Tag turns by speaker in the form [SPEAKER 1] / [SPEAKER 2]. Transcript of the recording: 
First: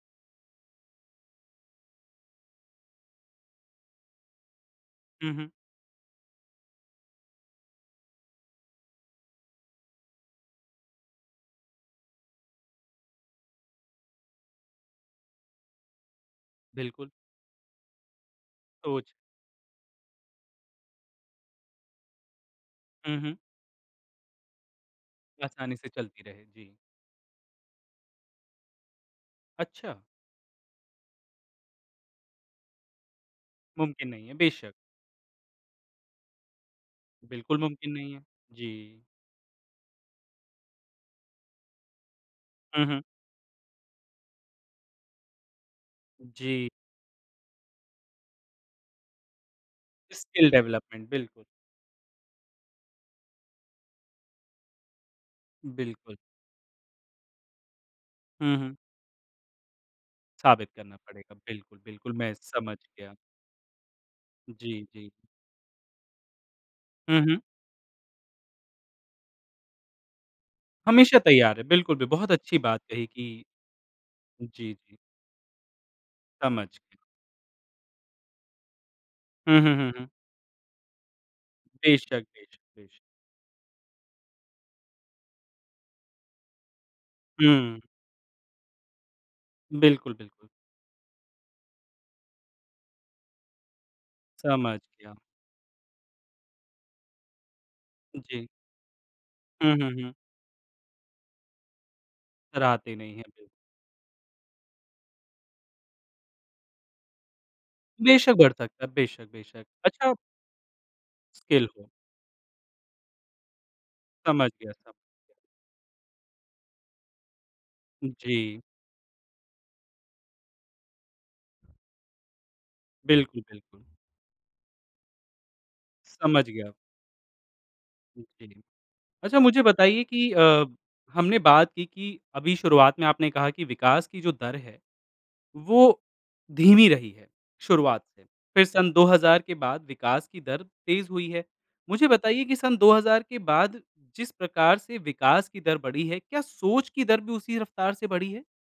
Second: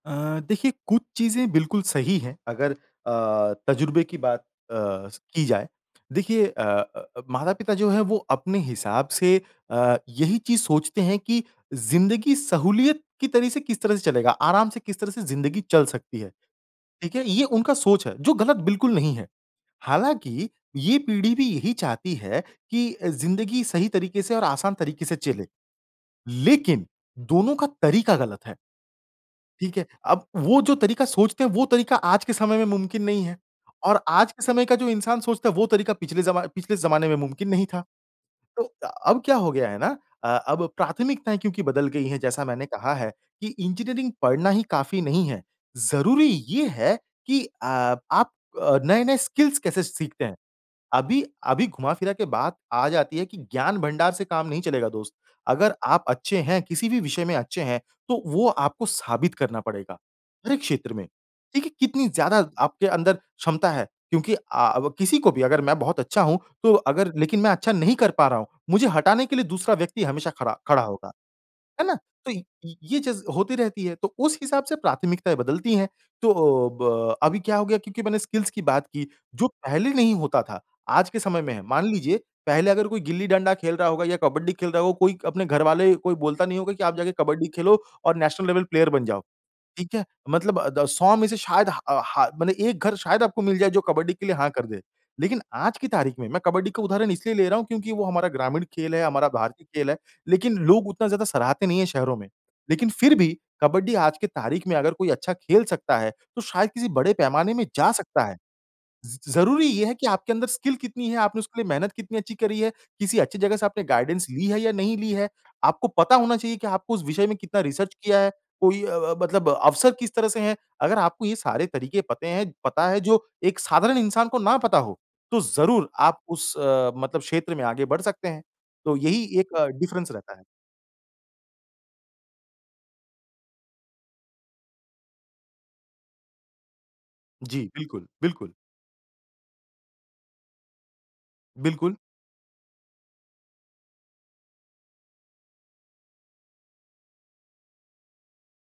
[SPEAKER 1] अ, देखिए कुछ चीज़ें बिल्कुल सही है अगर अ, तजुर्बे की बात अ, स
[SPEAKER 2] हुँ,
[SPEAKER 1] की
[SPEAKER 2] हुँ।
[SPEAKER 1] जाए। देखिए अ अ, माता-पिता जो है, वो अपने हिसाब से अ, यही चीज़ सोचते है कि ज़िंदगी सहूलियत की तरह से किस तरह से चलेगा, आराम से किस तरह से ज़िंदगी चल सकती है।
[SPEAKER 2] बिल्कुल।
[SPEAKER 1] ठीक है ये उनका सोच है, जो ग़लत बिल्कुल
[SPEAKER 2] सोच।
[SPEAKER 1] नहीं है, हालाँकि ये पीढ़ी भी यही चाहती है कि
[SPEAKER 2] हुँ, हुँ।
[SPEAKER 1] ज़िंदगी सही तरीके से और आसान तरीके से चले,
[SPEAKER 2] आसानी से चलती रहे, जी।
[SPEAKER 1] लेकिन दोनों का तरीका ग़लत है। ठीक है?
[SPEAKER 2] अच्छा।
[SPEAKER 1] अब वो जो तरीका सोचते हैं वो तरीका आज के समय में मुमकिन नहीं है और
[SPEAKER 2] मुमकिन नहीं
[SPEAKER 1] आज
[SPEAKER 2] है,
[SPEAKER 1] के समय
[SPEAKER 2] बेशक।
[SPEAKER 1] का जो इंसान सोचता है वो तरीका पिछले ज़मा पिछले ज़माने में मुमकिन
[SPEAKER 2] बिल्कुल
[SPEAKER 1] नहीं था।
[SPEAKER 2] मुमकिन नहीं है।
[SPEAKER 1] तो
[SPEAKER 2] जी।
[SPEAKER 1] अब क्या हो गया है ना अ, अब प्राथमिकताएँ क्योंकि बदल गई हैं, जैसा मैंने
[SPEAKER 2] हुँ,
[SPEAKER 1] कहा
[SPEAKER 2] हुँ।
[SPEAKER 1] है कि इंजीनियरिंग पढ़ना ही काफ़ी नहीं है। ज़रूरी ये
[SPEAKER 2] जी।
[SPEAKER 1] है कि अ, आप नए-नए स्किल्स कैसे सीखते हैं।
[SPEAKER 2] स्किल डेवलपमेंट
[SPEAKER 1] अभी
[SPEAKER 2] बिल्कुल।
[SPEAKER 1] अभी, घुमा फिरा के बात आ जाती है कि ज्ञान भंडार से काम नहीं चलेगा दोस्त। अगर आप
[SPEAKER 2] बिल्कुल।
[SPEAKER 1] अच्छे हैं किसी भी विषय में अच्छे हैं, तो वो
[SPEAKER 2] हुँ, हुँ।
[SPEAKER 1] आपको साबित करना पड़ेगा। हर एक
[SPEAKER 2] साबित
[SPEAKER 1] क्षेत्र
[SPEAKER 2] करना
[SPEAKER 1] में,
[SPEAKER 2] पड़ेगा।
[SPEAKER 1] देखिए
[SPEAKER 2] बिल्कुल,
[SPEAKER 1] कितनी
[SPEAKER 2] बिल्कुल मैं
[SPEAKER 1] ज़्यादा
[SPEAKER 2] समझ
[SPEAKER 1] आपके
[SPEAKER 2] गया।
[SPEAKER 1] अंदर क्षमता है क्योंकि अ
[SPEAKER 2] जी,
[SPEAKER 1] अ,
[SPEAKER 2] जी।
[SPEAKER 1] किसी को भी अगर मैं बहुत अच्छा हूँ, तो अगर
[SPEAKER 2] हुँ,
[SPEAKER 1] लेकिन
[SPEAKER 2] हुँ।
[SPEAKER 1] मैं अच्छा नहीं कर पा रहा हूँ। मुझे हटाने के लिए दूसरा व्यक्ति हमेशा खरा खड़ा होगा।
[SPEAKER 2] हमेशा तैयार है,
[SPEAKER 1] है ना?
[SPEAKER 2] बिल्कुल बि
[SPEAKER 1] तो
[SPEAKER 2] बहुत
[SPEAKER 1] य
[SPEAKER 2] अच्छी बात
[SPEAKER 1] ये
[SPEAKER 2] कही
[SPEAKER 1] चीज़
[SPEAKER 2] कि
[SPEAKER 1] होती रहती है, तो उस हिसाब
[SPEAKER 2] जी,
[SPEAKER 1] से
[SPEAKER 2] जी।
[SPEAKER 1] प्राथमिकताएँ बदलती है। तो अ,
[SPEAKER 2] समझ गया।
[SPEAKER 1] ब अभी क्या हो गया क्योंकि मैंने स्किल्स की बात की जो
[SPEAKER 2] हुँ, हुँ,
[SPEAKER 1] पहले
[SPEAKER 2] हुँ, हुँ।
[SPEAKER 1] नहीं होता था आज के समय में है, मान लीजिए
[SPEAKER 2] बेशक़ बेशक़
[SPEAKER 1] पहले अगर
[SPEAKER 2] बेशक़।
[SPEAKER 1] कोई गिल्ली डंडा खेल रहा होगा या कबड्डी खेल रहा होगा कोई अपने घर वाले कोई बोलता नहीं होगा की आप जाके कबड्डी खेलो
[SPEAKER 2] हुँ।
[SPEAKER 1] और नेशनल लेवल प्लेयर बन जाओ। ठीक है?
[SPEAKER 2] बिल्कुल, बिल्कुल।
[SPEAKER 1] मतलब अ, द 100 में से शायद हा अ, ह मतलब एक घर शायद आपको मिल जाए जो कबड्डी के लिए हाँ कर
[SPEAKER 2] समझ
[SPEAKER 1] दे।
[SPEAKER 2] गया।
[SPEAKER 1] लेकिन आज की तारीख में मैं कबड्डी का उदाहरण इसलिए ले रहा हूँ क्योंकि वो हमारा
[SPEAKER 2] जी।
[SPEAKER 1] ग्रामीण खेल है, हमारा भारतीय
[SPEAKER 2] हुँ,
[SPEAKER 1] खेल
[SPEAKER 2] हुँ,
[SPEAKER 1] है,
[SPEAKER 2] हुँ।
[SPEAKER 1] लेकिन लोग उतना ज़्यादा सराहते नहीं है शहरों में। लेकिन
[SPEAKER 2] कराते
[SPEAKER 1] फिर
[SPEAKER 2] नहीं
[SPEAKER 1] भी
[SPEAKER 2] है।
[SPEAKER 1] कबड्डी आज की तारीख में अगर कोई अच्छा खेल सकता है, तो शायद किसी बड़े पैमाने में जा सकता
[SPEAKER 2] बेशक़
[SPEAKER 1] है।
[SPEAKER 2] बढ़ सकता है।
[SPEAKER 1] ज़
[SPEAKER 2] बेशक़, बेशक़,
[SPEAKER 1] ज़रूरी ये है कि
[SPEAKER 2] अच्छा।
[SPEAKER 1] आपके अंदर स्किल कितनी है? आपने उसके
[SPEAKER 2] स्किल
[SPEAKER 1] लिए
[SPEAKER 2] हो।
[SPEAKER 1] मेहनत कितनी अच्छी करी है, किसी अच्छी जगह से आपने गाइडेंस ली
[SPEAKER 2] समझ
[SPEAKER 1] है या
[SPEAKER 2] गया सम
[SPEAKER 1] नहीं ली है? आपको पता होना चाहिए कि आपको उस विषय में कितना रिसर्च किया है?
[SPEAKER 2] जी।
[SPEAKER 1] कोई अ अ, ब मतलब अवसर किस तरह से हैं, अगर आपको ये सारे तरीके पते हैं, पता है जो
[SPEAKER 2] बिल्कुल,
[SPEAKER 1] एक
[SPEAKER 2] बिल्कुल।
[SPEAKER 1] साधारण इंसान को ना पता हो, तो ज़रूर आप
[SPEAKER 2] समझ
[SPEAKER 1] उस
[SPEAKER 2] गया।
[SPEAKER 1] अ, मतलब क्षेत्र में आगे बढ़ सकते हैं।
[SPEAKER 2] जी।
[SPEAKER 1] तो यही
[SPEAKER 2] अच्छा
[SPEAKER 1] एक
[SPEAKER 2] मुझे बताइए
[SPEAKER 1] डिफ़रेंस
[SPEAKER 2] कि
[SPEAKER 1] रहता है।
[SPEAKER 2] अ, हमने बात की कि अभी शुरुआत में आपने कहा कि विकास की जो दर है, वो धीमी रही है
[SPEAKER 1] जी।
[SPEAKER 2] शुरुआत
[SPEAKER 1] बिल्कुल,
[SPEAKER 2] से,
[SPEAKER 1] बिल्कुल।
[SPEAKER 2] फिर सन 2000 के बाद विकास की दर तेज़ हुई है।
[SPEAKER 1] बिल्कुल।
[SPEAKER 2] मुझे बताइए की सन 2000 के बाद जिस प्रकार से विकास की दर बढ़ी है, क्या सोच की दर भी उसी रफ़्तार से बढ़ी है?